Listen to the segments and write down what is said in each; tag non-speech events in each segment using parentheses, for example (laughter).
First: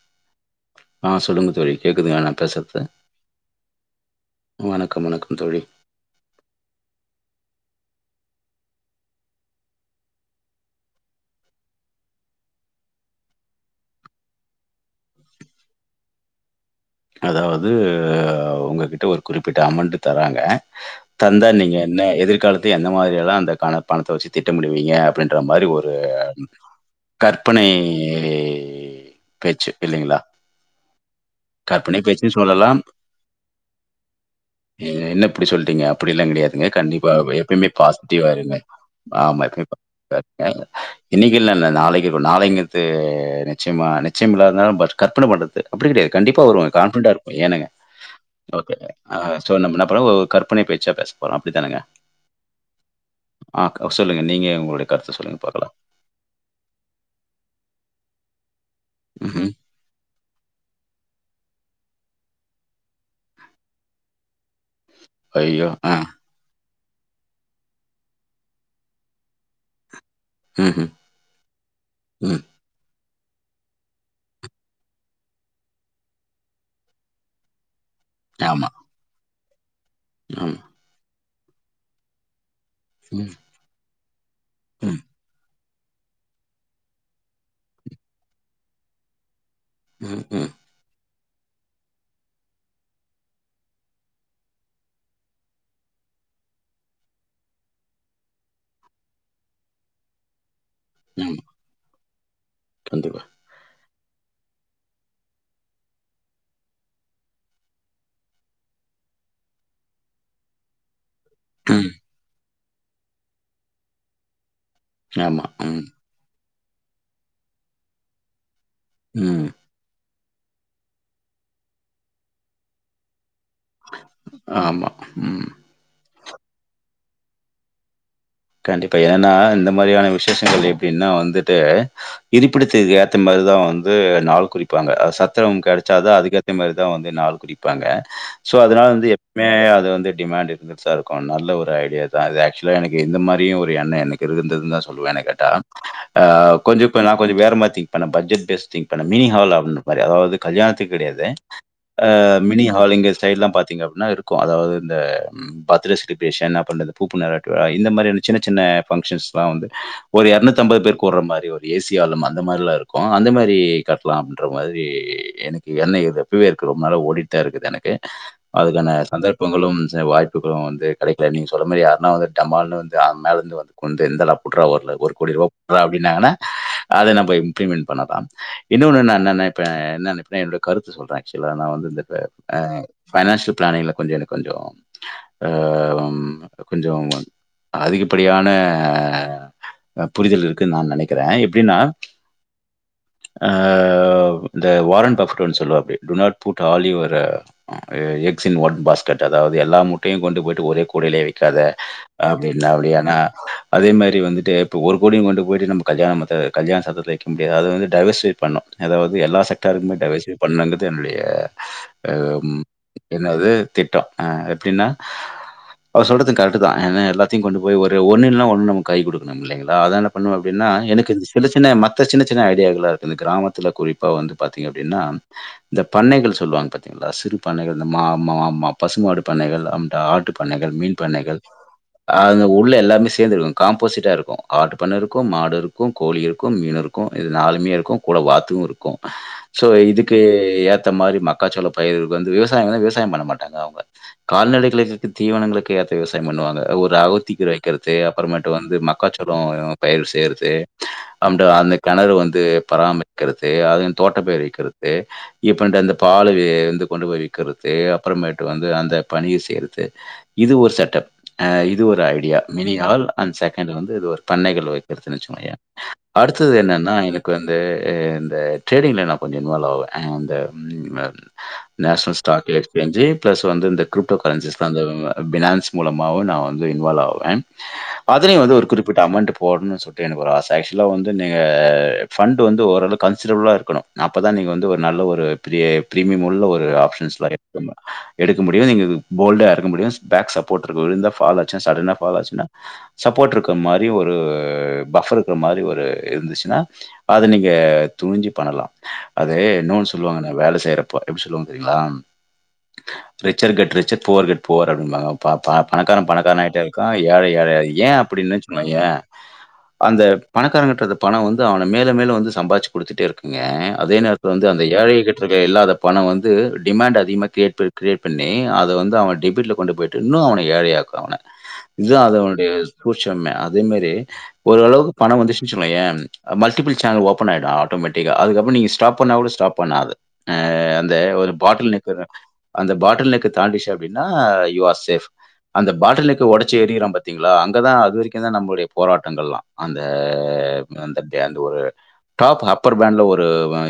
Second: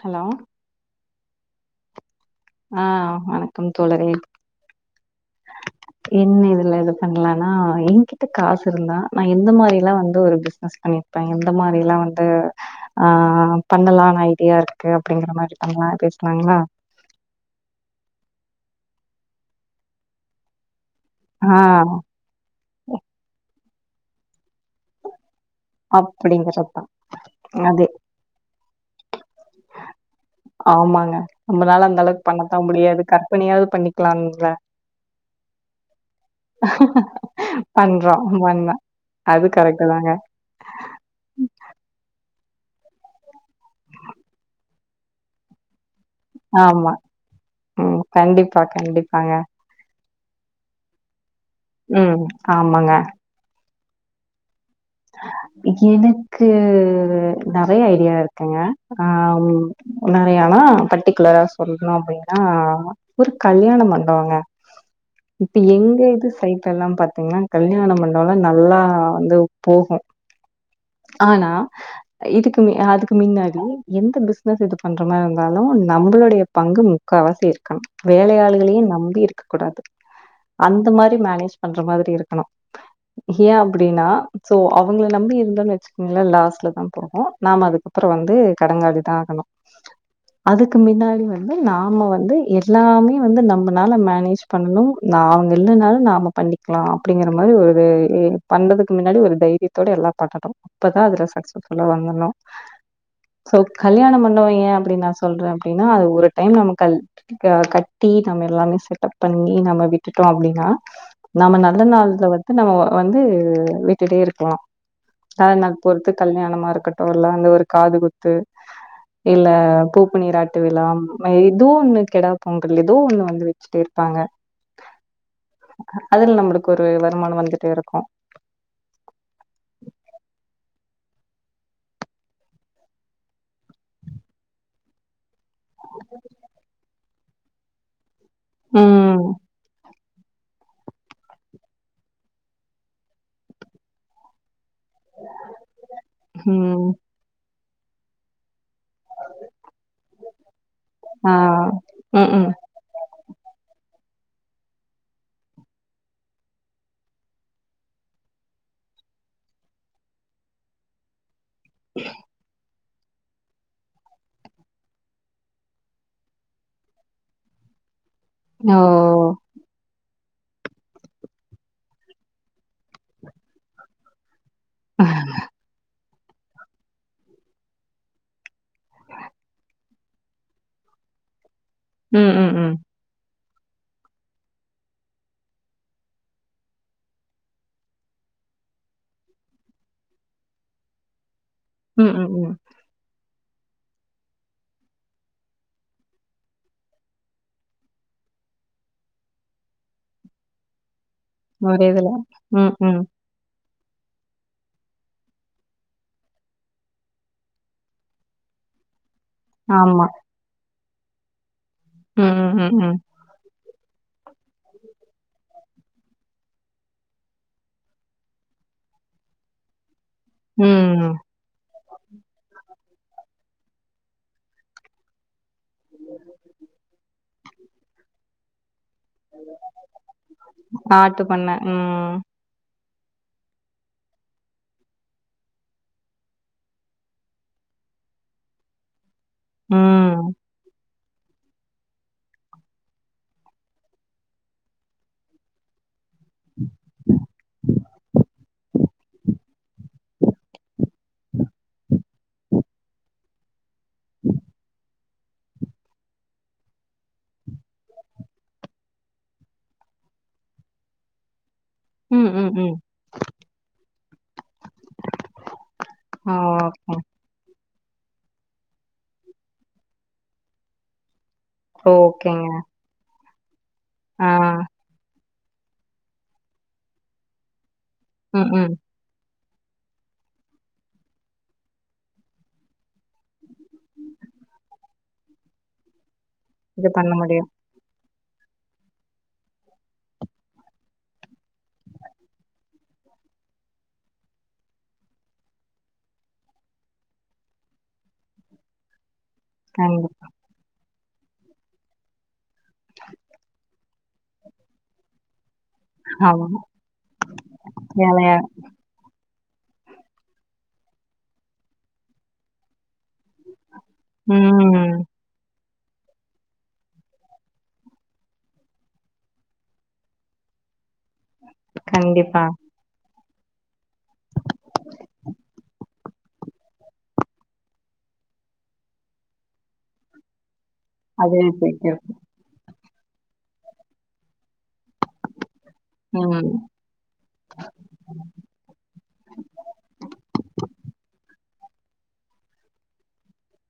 Hello ஆ சொல்லுங்க தோழி கேக்குது எனக் ஆஹ் வணக்கம் தோலரே வணக்கம்-வணக்கம் தோழி என்ன இதுல இது பண்ணலனா என்கிட்ட காசு இருந்தா நா எந்த மாதிரிலா வந்து ஒரு பிசினஸ் பண்ணிருப்பே எந்த மாரிலா வந்து ஆஹ் பண்ணலான் ஐடியா இருக்கு அப்டிங்கிற மாரி பண்ணலா பேசலாங்களா அதாவது உங்ககிட்ட ஒரு குறிப்பிட்ட அமௌண்ட் தராங்க தந்தா ஆ நீங்க என்ன எதிர்காலத்து எந்த மாதிரி எல்லாம் அந்த கண பணத்த வச்சி திட்டமிடுவீங்க அப்டின்னு இந்த மாரி ஒரு அப்டிங்கிறப்ப கற்பனை அது பேச்சி இல்லைங்களா ஆமாங்க நம்மளால கற்பனை அந்த அளவுக்கு பேச்சுன்னு பண்ணத்தா சொல்லலாம் முடியாது கற்பனையாவது பண்ணிக்கலாம்ல என்ன இப்படி சொல்லிட்டீங்க அப்டிலா கிடையாதுங்க கண்டிப்பா எப்பயுமே பண்றோ பாசிட்டிவா இருங்க பண்ண அது ஆமா கரெக்ட் தாங்க (inaudible) இன்னிக்கு இல்ல நாளைக்கு நாளைங்கிர்த்து நிச்சயமா நிச்சயம் இல்லாதால பட் கற்பனை பண்றது அப்டி கிடையாது கண்டிப்பா வருவோ ஆமா கான்பிடன்டா இருப்போ ஏனுங்க ம் கண்டிப்பா அ கண்டிப்பாங்க ஸோ நம்ம (unintelligible) கற்பனை பேச்சா பேச போறோம். அப்படித்தானங்க? உம் ஆமாங்க ஆ கெள சொல்லுங்க நீங்க உங்களோட எனக்கு நிறய ஐடியா இருக்குங்க ஆஹ் ம்ஹ்ம். உம் நிறயானா பட்டிகுலரா சொல்லணும் அப்டின்னா ஒரு கல்யாணம் மண்டபவங்க இப்ப ஐயோ! ஆ. எங்க இது சை எல்லாம் பாத்தீங்கனா கல்யாண மண்டம் நல்லா வந்து போகும் ம்ஹ்ம். ஆனா ம். இதுக்குமே அதுக் மின்னாடி எந்த பிசினஸ் இது பண்ற மாரி இருந்தாலும் நம்மளுடைய பங்கு முக்காவாசி இருக்கணும் ஆமா, வேலயாள்களையும் நம்பி இரு கூடாது ஆமா. அந்த மாரி மேனேஜ் பண்ற மாரி இருக்கணும் ம், ஏன் அப்டினா சோ ம், அவுங்கள நம்பி இருந்தோம் வ இல்ல லாஸ்லந்து அப்றோம் நாம துக்கபறம் வந்து கடங்காளி தான் ஆகணும் ம், ம். அதுக்கு மின்னாடி வந் நாம வந்து எல்லாமே வந்து நம்மனால மேனேஜ் பண்ணணும் ந இல்லானலும் நாம பண்ணிக்கலாம் அப்டிங்கற மாரி ஒரு பண்றதுக்கு மின்னாடி ஒரு தைரியத்தோட எல்லா கட்டட்டும் அப்பதான் அதுல சக்ஸஸ்ஃபுல்ல வருனும் கண்டிபா கல்யாண மண்டபம் ஏன் அப்டின்னு நான் சொல்றேன் அப்டின்னா அது ஒரு டைம் நமக்கு கல் கட்டி நம்ம எல்லாமே செட்டப் பண்ணி நம்ம விட்டுட்டோம் அப்டினா நாம நல்ல ம். நாளுல வச்ச நம வந்து வே (inaudible) இருகலாம் ஆமா. த நாள் ம், பொருத்து கல்யாணமா இருக்கட்டும் ஊர்ல அங்க ஒரு காது குத்து ம். இல்ல பூப் நீரட்டு விழா ஏதோ ஒண்ணு கெடாபொங்கல் ஏதோ ஒண்ணு வந்துரு ஆமா ம் அதுல நமக்கு ஒரு வருமானம் வந்துட்டே இருக்கும் கண்டிபா என்னா இந்த மாரியான விசேஷங்கள் எப்டினா வந்துட்டு இருப்பிடச்செய்தி ஆத்து மாரிதான் வந்து நாள் குறிப்பாங்க சட் சாவுங்க கெடசதான் அதுகேதா மாரி தான் வந்து நாள் குறிபாங்க சோ அதனால வந்து ம் எப்மே அது வந்து டிமாண்ட் இருந்துட்டுதா இருக்கு நல்ல ஒரு ஐடியாதா அது ஆக்சுவலா எனக்கு இது இந்த மாரியு ஒரு எண்ணோ எனக்கு இருந்துதுன்னுதா சொ சொல்லுவே என்ன கேட்டா ஆ கொஞ்சோ ம் இப்ப நா கொஞ்சோ வேற மாரி திங்க் ஏன்னா பட்ஜெட் பேஸ்டிங் ப்ப இந்த மினி ஹால் அப்டின்ற மாரி அதாவது கல்யாணத்துக்கு கெடையாது ஆ ஆ ம் ம் மினி ஹால் எங்க சைடுலா பாத்தீங்க அப்டின்னா க்கு அதாவது இந்த ம் பர்த்டே செலிப்ரேஷன் அப்றோ இந்த பூப்பு நன்னீராட்டு விழா இந்த மாரியான சின்ன சின்ன பங்கஷன்ஸ்லா வந்து ஒரு எரநூத்தி அம்பது பேரு கூடுற மாரி ஒரு ஏசியாலம் அந்த மாரல்லா இருக்கு க்கு அந்த மாரி கட்லா அப்டின்ற மாதிரி எனக்கு எண்ணோ இருக்கு எப்பவோ இருக்கு ரொம்ப நாளா ஓடிட்டுதா இருக்கு எனக்கு ஓ அதுக்கான சந்தர்ப்பங்களும் (unintelligible) வாய்ப்புகளு வந்து கெடைக்கல நீங்க சொன்ன மாரி யாருனா வந்து வந்து மேல இருந்து வந்து கொந்துந்தல (unintelligible) வரல ஒரு கோடி ரூபா (unintelligible) ப்டினாங்கனா அத நம்ப இம்ப்ளிமெண்ட் பண்ணலா இன்னொன்னு என்னனா இப்ப என்ன அப்டினா என்னோட கருத்த சொல்றே ஆச்சுவலா நா வந்து (unintelligible) ம் ம் ஆ ம் பைனான்ஷியல் பிளானிங்ல கொஞ்ச எனக்கு கொஞ்ச அம் கொஞ்சம் அதிகப்படியான ஆ புரிதல் இருக்குன்னு நா நெனைக்கிறேன் இப் உம் உம் உம் ஆ இந்த வாரன் பஃபெட் ஒண்ணு சொல்லுவாப்டி to not put all your uh eggs in one basket அதாவது எல்லா முட்டையு கொண்டு போயிட்டு ஒரே கு கூடைலயே வைக்காத ஒரே இதுல அப்டின்னா ம் ம் அப்டியானா அதே மாரி வந்துட்டு இப்ப ஒரு கோடியும் கொண்டு போய்ட்டு நம்ம கல்யாண மத்த கல்யாண சத்தரத்துல வைக்க முடியாது அத வந்து டைவஸர்சிட் பண்ணனு ஏதாவது து எல்லா செக்டாருக்குமே ஆமா டைவர்சிங் பண்ணுங்கறது என்னுடைய ம் ம் அம் ம் ம் என்னது திட்ட ஆ எப்டின்னா அவர் சொல்றது கரெக்ட்தா அதன எல்லாத்தையும் கொண்டு போய் ஒரு ஒன்னு இல்ல ஒன்னு நமக்கு கைகொடுக்கணும் இல்லைங்களா அதனால் பண்ணும் அப்டின்னா எனக்கு ம் இந்த சின்ன சின்ன மத்த சின்ன சின்ன ஐடியாகள்லா இருக்கு இந்த கிராமத் துல குறிப்பா வந்து பாத்தீங்க அப்டின்னா இந்த பண்ணைகள் சொல்வாங்க பாத்தீங்களா சிறு பண்ணையிலிர்ந்து மா மா மா பசு மாடு பண்ணைகள் அந் ஆட்டுப் பண்ணைகள் மீன் பண்ணைகள் உம் அது உள்ள எல்லாமே சேந்துருக்கும் காம்போசிட்டா இருக்கும் ஆட்டு பண்ண இருக்கும் மாடு இருக்கும் கோழி இருக்கும் மீன் இருக்கும் இது நாலுமே இருக்கும் கூட வாத்தும் இருக்கும் சோ இதுக்கு ம் ஏத் த்த மாரி மக்காச்சோள பயிர் வந்து விவசாயம்னா விவசாயம் பண்ண மாட்டாங்க அவங்க கால்நடைகளுக்கு தீவனங்களுக்கு ஏத்த விவசா டைம் பண்ணுவாங்க ஒரு அகத்திக்கீர வைக்கறது அப்புறமேட்டு வந்து மக்காச்சோளோ பயிர் செய்றது அந்த அந்த கெணறு வந்து பராமரிப் க்குறது அதும் தோட்டப்பேரு வக்கிறது இப்ப இந்த அந்த பாலு வந்து கொண்டு போய் விக்கிறது அப்புறமேட்டு வந்து அந்த பணிய செய்யறது இது ஒரு செட் அப் ஆ இது ஒரு ம் ஐடியா ம் மினி ம் ஹால் அண்ட் செகண்ட் வந்து இது ஒரு பண்ணைகள் வைக்கிறதுனு வச்சுக்கோயே ஆ அடுத்தது என்னென்னா ஓகே எனக்கு வந்து ஆ இந்த ட்ரேடிங்ல நா கொஞ்சம் இன்வால்வ் ஆவே அந்த ஆ நேஷனல் ஓகேங்க ஸ்டாக் எக்ஸ்சேஞ்சு பிளஸ் வந்து இந்த கிரிப்டோ ஆ கரன்சிஸ்ல அந்த பினான்ஸ் மூலமாவு நா வந்து இன்வால்வ் ஆவே அதுலயு ம் வந்து ஒரு ம் குறிப்பிட்ட அமௌன்ட் போடணுன்னு சொல்ட்டு எனக்கு ஒரு ஆச ஆக்சுவலா வந்து நீங்க ஃபண்ட் வந்து ஓரளவுக் கன்சிடெரபுலா இருக்கணு அப்பதா நீங்க வந்து ஒரு நல்ல ஒரு ஆஹ் பிரீ பிரீமியம் (unintelligible) உள்ள ஒரு இது பண்ண ஆப்ஷன்ஸ்லா முடியும் (unintelligible) எடுக்க முடியு நீங்க போல்டா இருக்க முடியு பேக் சப் போட்ருக்கு விழுந்தா ஃபால் ஆச்சுன்னா சடனா ஃபால் ஆச்சுனா சப்போர்ட் இருக்க மாரி ஒரு பஃபர் இருக்க மாரி ஒரு இருந்துச்சுன்னா அத நீங்க துணிஞ்சு பண்ணலா அதே இன்னொன்னு கண்டிப்பா சொல்லுவாங்க நா வேலை செய்றப்ப ப்போ எப்டி சொல்லுவாங்க தெரியுங்களா richer get richer poor get poor அப்டிம்பாங்க ஆ பணக்காரன் பணக்காரன் ஆமா ஆயிட்டே இருக்கா ஏழை ஏழையாயி ஏன் அப்டின்னு வேலையா வெச்சுக்கோயே அந்த பணக்காரங்கட்ட இருக்க பணம் வந்து அவன மேலும் மேலும் வந்து சம்பாதிச்சு குடுத்துட்டே இருக்கு ங்க அதே நேரத்துல வந்து அந்த ம். ஏழைகிட்ட இருக்க இல்லாத பணம் வந்து டிமாண்ட் அதிகமா கிரியேட் ப கிரியேட் பண்ணி அத வந்து அவன் டெபிட்ல கொண்டு போயிட் இன்னு அவன ஏழையாக் க்கு அவன இதான் கண்டிப்பா. அதனுடைய சூட்ச் ட்டுமே அதே மாரி ஓரளவுக்கு பணம் வந்துருச்சுனு வச்சுக்கோயே மல்டிபிள் சேனல் ஓபன் ஆயிடு ஆட்டோமேட்டிக்கா அதுக்கப்பறம் நீங்க ஸ்டாப் பண்ணா கூட ஸ்டாப் பண்ணாது அஹ் அந்த ஒரு அதுவே பாட்டில் நெக்குற போய்க்கிருக்கும். அந்த பாட் (unintelligible) க்கு தாண்டிருச்சு அப்டின்னா யுவர்ஸ் (unintelligible) அந்த பாட்டிலுக்கு ம். ஒடைச்சி எரியறா பாத்தீங்களா அங்கதா அதுவரைக்கும்தா நம்மளுடைய போராட்டங்கள்லாம் அந்த அந்த த ஒரு டாப் அப்பர் பேண்ட்ல ஒரு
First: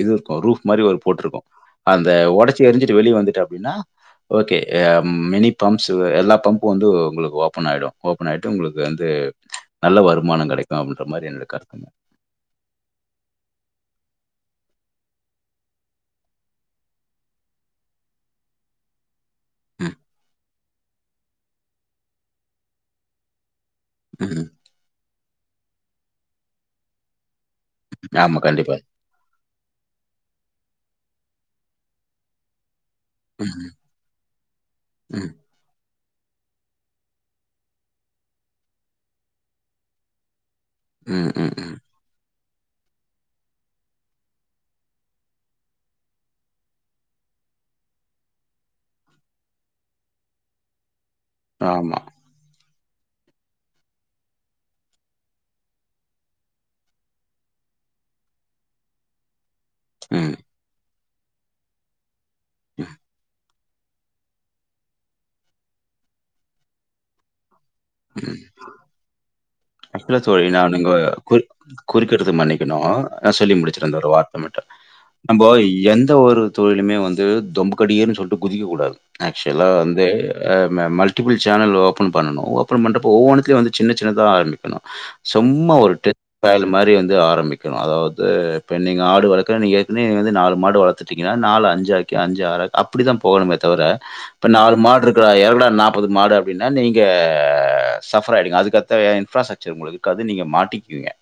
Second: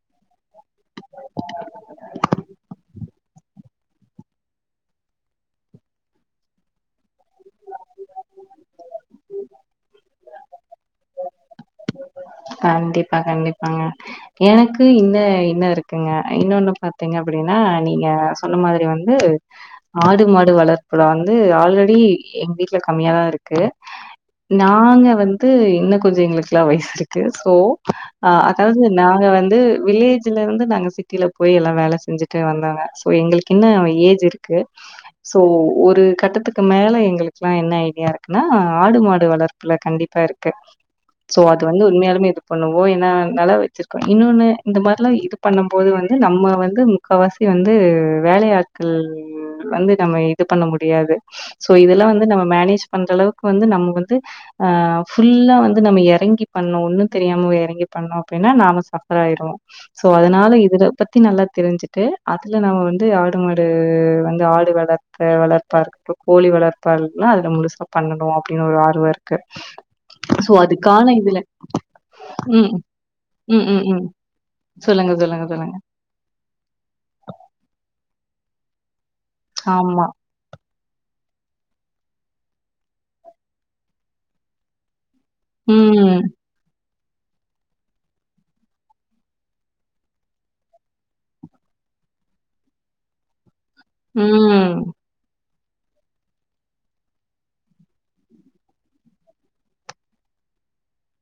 இது இருக்கும் ரூப் மாரி ஒரு போட்ருக்கும் அந்த ஒடச்சி எரிஞ்சிட்டு வெளிய வந்துட்டு அப்டின்னா ஓகே அ மினி பம்ப் ஸ் எல்லா பம்பும் வந்து உங்களுக்கு ஓபன் ஆயிடும் ஓபன் ஆயிட்டு உங்களுக்கு வந்து நல்ல வருமானம் கெடைக்கும் அப்டின்ற மாரி என்னட கருத்துங்க கண்டிப்பா கண்டிப்பாங்க எனக்கு இன்ன இன்ன இருக்குங்க இன்னொன்னு பாத்தீங்க அப்டின்னா நீங்க சொன்ன மாரி வந்து ம், ஆடு மாடு வளர் இப்பலா வந்து ஆல்ரெடி எங்க வீட்டுல கம்மியாாதான் இருக்கு ம். நாங்க வந் து இன்னும் கொஞ்சம் எங்களுக்கெல்லாம் வயசுருக் க்ஸ் சோ ஆமா, கண்டிப்பா. அதாவது நாங்க வந் து வில்லேஜ்ல இருந்து நாங்க சிட்டில போய் எல்லாம் வேல செஞ்சுட்டு வந்தவங்க ப்போ எங்களுக்கு ம், இன்னும் ஏஜ் இருக்கு ம், சோ ஒரு கட்டத்துக்கு மேல எங்களுக்குல்லாம் என்ன ஐடியா இருக்குன்னா ஆடு மாடு வளர்ப்புல கண்டிப்பா இருக்கு ம் ம் ம் உண்மயாலுமே இது பண்ணுவோம் ஏனா நெலம் வச்சிருக்கோம் இன்னொன்னு இந்த மாரிலாம் இது பண்ணும் போது வந்து நம்ம வந்து முக்காவாசி வந்து வேலயாட்கள் வந்து நம்ம இது பண்ண முடியாது சோ ஆமாம். இதெல்லாம் வந்து நம்ம மேனேஜ் பண்ற அளவுக்கு வந்து நம்ம வந்து அ ஃபுல்லா வந்து நம்ம எறங்கி பண்ணும் ஒண்ணும் தெரியாம வே எறங்கி பண்ணோம் அப்டின்னா நாம சபர் ஆயிருவோம் சோ ம் ஆமா. ம், அதனால இதுல பத்தி நல்லா தெரிஞ்சுட்டு அதுல நாம வந்து ஆடு மாட் வந்து ஆடு வளர்த்த வளர்ப்பா கோழி வளர்ப்பா அது முழுசா பண்ணணும் அப்டின்னு ஒரு ஆர்வம் இருக்கு அப்டில தோழி சோ நா நீங்க அதுக்கான இதுல கொய் குறிக்கிட்றது ம் மன்னிக்கணும்நா சொல்லி ம் ம் முடிச்சிறேன் இந்த ம் ஒரு வார்த்தை மட்டும் சொல்லுங்க நம்ப சொல்லுங்க சொல்லுங்க எந்த ஒரு தொழிலுமே வந்து தொமுக்கடிய சொல்லிட்டு குதிக்க கூடாது ஆக்சுவலா வந்து ஆமா அ மல்டிபிள் சேனல் ஓப்பன் பண்ணணும் ஓபன் பண்ணிட்டு அப்போ ஒவ்வொன்னுத்திலேயும் அப்பறம் சின்ன சின்னதா ஆரமிக்கனும் கணும் சும்மா ஒரு ம் டெட் டால் மாரி வந் ஆரம்பிக்கணும் அதாவது இப்ப நீங்க ஆடு வளக்கணும் ஏற்கனவே நாலு மாடு வளர்த்துட்டீங்கன்னா நால அஞ்சாக்கி ஆராக்கி அப்டித்தான் போகணுமேத் தவிர இப்ப நாலு ம் மாடு இருக்குடா ஏர்டா நாப்பது மாடு அப்டின்னா நீங்க சஃபர் ஆயிடுவிங்க அதுக்கேத்த இன்பராஸ்டக்ச சர் இருக்காது நீங்க மாட்டிக்குவீங்க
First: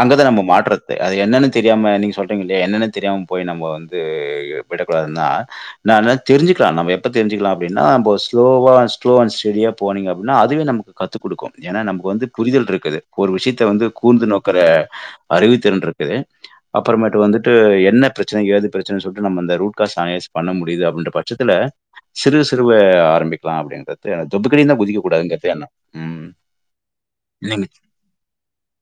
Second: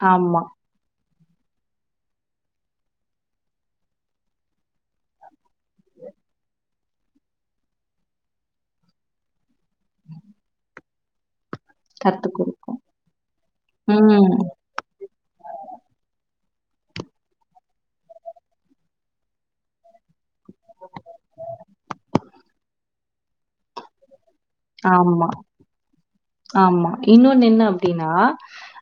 அங்கதான் ஆமா நம்ம மாட்றாதே அது என்னென்னு தெரியாம நீங்க சொல்றீங்கலாய என்னன்ன தெரியாம போய் நம்போ வந்து விடக்கூடாது நான் ந தெரிஞ்சுலாம் நமப்ப எப்போ தெரிஞ்சுகலாம் அப்டினா நம்போ ஸ்லோவா ஸ்லோவாண்ட்ஸ்டெடி ஹா போனங்க அப்பின அதுவே நமக்கு காத்துக் கொடுக்கோம் ஏன்னா நமக்கு கத்து வந்து புரிதல் குடுக்கு இருக்குது ஒரு விஷயத்த வந்து கூர்ந்து ம் நோக்குற அறிவுத்திறன் இருக்குது அப்புறமேட்டு வந்துட்டு என்ன பிரச்சன ஏது பிரச்சனன்னு சொல்லிட்டு நம்ம இந்த ரூட்காச் சஸ் பண்ண முடியுது அப்படின்ற பட்சத்துல சிறு சிறுவ ஆரம்பிக்கலாம் அப்படிங்கது தொப்புக்கடிலா குதிக்க ஆமா கூடாதுுறது என்னா ஆமா இன்னொன்னு என்ன அப்படின்னா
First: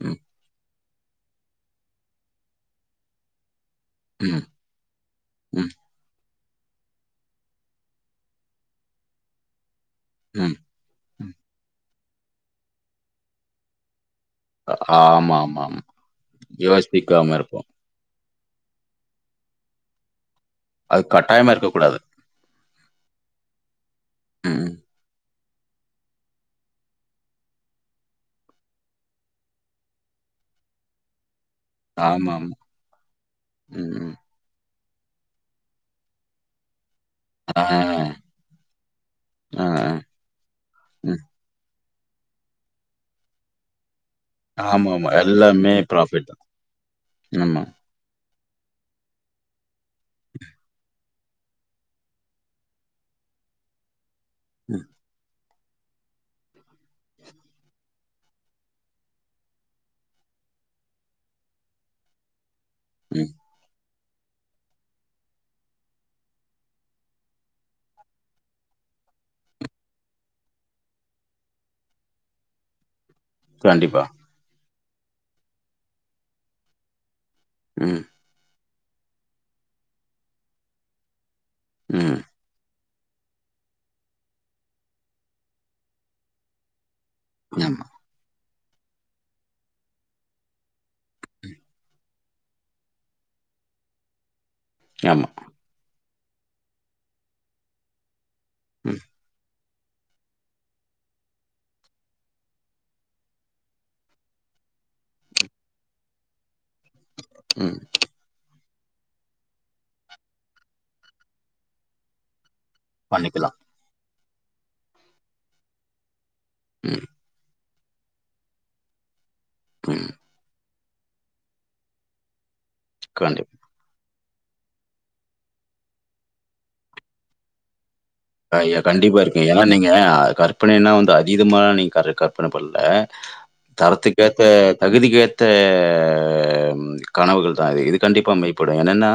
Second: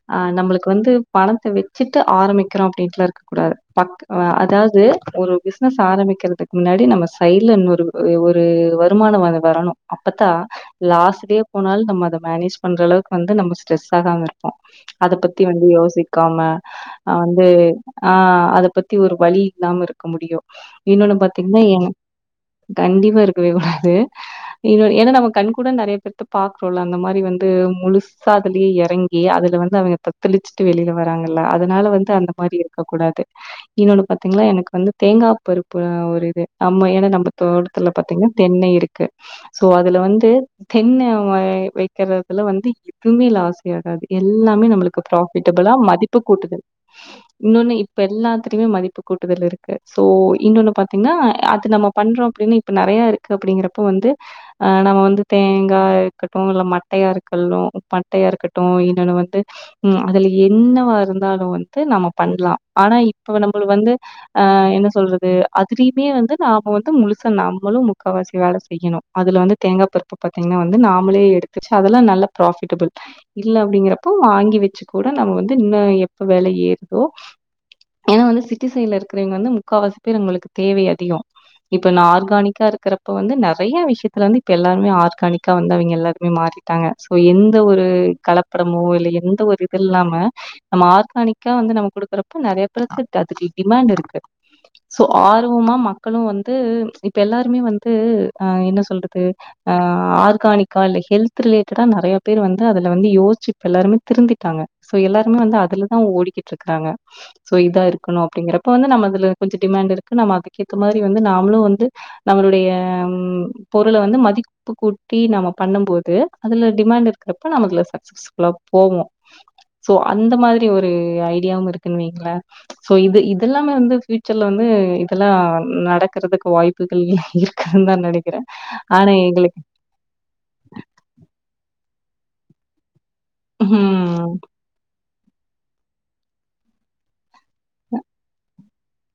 ம், அஹ நம்மளுக்கு வந்து பணத்த வச்சு விட்டு ஆரம்பிக்கறோம் அப்டின்டுல இருக்க கூடாது பக் ம், அதாவது ஒரு ம், பிசினஸ் ஆரம்பிக்கிறதுக்கு முன்னாடி நம்ம சைல இன்னொரு ஒரு வருமானம் வந்து வரணும் அப்பத்தான் ம், ம். லாஸ்ளே போனாலும் நம்ம அத மேனேஜ் பண்றளவுக்கு வந்து நம்ம ஸ்ட்ரெஸ் ஆகாம இருக்க அ- அத ஆமா, பத்தி ஆமா, வந்து ஆமா. யோசிக்காம ஹ் யோசிக்காம வந்து இருப்போம். ஆஹ் பத்தி ஒரு வழி இல்லாம இருக்க முடியும் அது இன்னொன்னு கட்டாயமா பாத்தீங்கன்னா ஏ இருக்கக்கூடாது. கண்டிப்பா இருக்கவே கூடாது ம். இன்னொ ஏன்னா நம்ம கண் கூட நிறைய பேத பாக்குரேம்லா அந்த மாரி வந்து முழுசயதுலேயே இறங்கி அதுல வந்து அவங்க த தெளிச்சுட்டு வெளிய வராங்க அதனால வந்து அந்த ஆமாமா. மாரி இருக்க கூடாது ம், இன்னொன்னு ம். பாத்தீங்கன்னா எனக்கு வந்து தேங்கா பருப்பு ஒரு இது ஆம்ம எனக்கு நம்ம ஆ, தோட்டத்துல பாத்தீங்கன்னா தென்னை இருக்கு சோ ஆ, ஆ, அதுல வந்து தென்ன ம். வைக்கிறதுதுல வந்து எதுவுமே லாஸ்யே ஆகாது எல்லாமே நம்மளுக்கு ஆமாமா. பிராபிட்ட எல்லாமே இதலாம் மதிப்பு ப்ராஃபிட் தான். கூட்டுதுல் ஆமா. இன்னொன்னு இப்ப எல்லா இதுலையும் மதிப்பு கூட்டுதல் இருக்கு சோ இன்னொன்னு பாத்தீங்கன்னா அது நம்ம பண்றோம் அப்படின்னு இப்ப நிறயா இருக்கு அப்டிங்கிறப்ப வந்து ஆஹ் ம், நம்ம வந்து தேங்காவுக்கு இல்ல மட்டயா இருக்கும் பட்டயா இருக்கட்டும் இனன்னு வந்து ம் அதுல என்னவா இருந்தாலும் வந்து நம்ம பண்ணலாம் ஆனா ம். இப்ப நம்மளுக்கு வந்து ஆஹ் என்ன சொல்றது அதுலயுமே வந்து நாம வந்து முழுச நம்மளும் முக்கால்வாசி வேலை செய்யணும் அதுல வந்து தேங்காய் பருப்பு பார்த்தீங்கன்னா வந்து நாம நம்மலே எடுச்சு அதொம் நல்ல ப்ராபிடபிள் இல்ல கண்டிப்பா. அப்படிங்கறப்போ வாங்கி வச்சு கூட நம்ம வந்து இன்னு எப்ப வெலை ஏறுதோ ம், ஏன்னா வந்துச்சு குட்டி சைல இருக்கிறவங்க வந்து முக்காவாசி பேர் உங்களுக்கு தேவை அதிகம் இப்ப நான் ம். ஆர்கானிக்கா இருக்கிற இப்ப வந்து நிறைய விஷயத்துல வந்து இப்ப எல்லாருமே ஆர்கானிக்கா வந்தவைங்க எல்லாருக்குமே மாறிட்டாங்க எந்த ஆமா, ஒரு கல ப் அப்புறமோ இல்ல எந்த ஒரு இது இல்லாம நம்ம ஆர்கானிக்கா வந்து நம்ம கொடுக்குறப்ப நிறைய பேருக்கு அதுக்கு டிமாண்ட் இருக்கு சோ ஆமா. ஆர்வமா மக் மக்களும் வந்து பச் இப்போ எல்லாருமே வந்து ஆஹா என்ன ம், சொல்றது ஆஹா ஆர்கானிக் கால்ல ஹெல்த ரிலேட்டடா நிறைய பேர் வந்து அதுல வந்து யோச்சு இப்ப எல்லாருமே திருந்தட்டாங்க சோ எல்லாருமே வந்து அதுல தான் ஓடிக்கிட்டு இருக்கறாங்க சோ ம். இதா இருக்கணும் அப்படிங்கற இப்ப வந்து நம்ம அதுல கொஞ்சம் டிமாண்ட் இருக்கு நம்ம அதுக்க ஏத்த மாதிரி வந்து நாமளும் வந்து நம்மளுடைய ஆம் பண்ணிக்கலாம். பொருளை வந்து மத்த மதிப்பு கூட்டி நம்ம பண்ணும்போது அதுல ம், டிமாண்ட் இருறப்ப நமக்கு ல கஸ்கல்லா போவோம் சோ ம். அந்த மாதிரி ஒரு ஐடியாவும் இருக்குன்னுவீங்கள சோ இது கண்டிப்பா. இதெல்லாமே வந்து வந்து இதெல்லாம் நடக்கிறதுக்கு வாய்ப்புகள் இருக்கா தான் நெனச்சு ஐ்யா கண்டிப்பா இருக்கயா நீங்க அது கற்பனை னா வந்து அதீதமான நீ கார கற்பன பண்ணல ம் தரத்துக்கேத்த தகுதிக்ககேத் கனவுகள் (unintelligible) ஹ இது கண்டிப்பாமை என்னன்னா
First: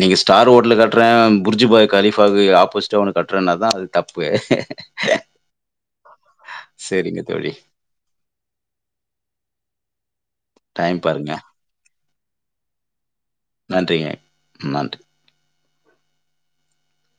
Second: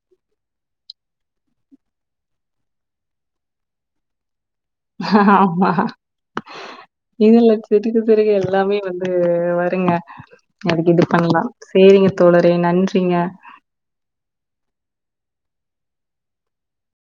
நீங்க ஸ்டார் ஹோட்டல கட்டுறன் புர்ஜுபாய் கலிபா ஆது புஸ்டு ஒன்னு கட்டுறனா தான் அது தப்பு அஹ அஹ ஆமா சரிங்க இது இல்ல தோழி. திருகு திருகு எல்லாமே வந்து வருங்க அதுக்கு டைம் இது பாருங்க. பண்ணலாம் செரிங்க தோழறோ நன்றிங்க நன்றிங்க நன்றி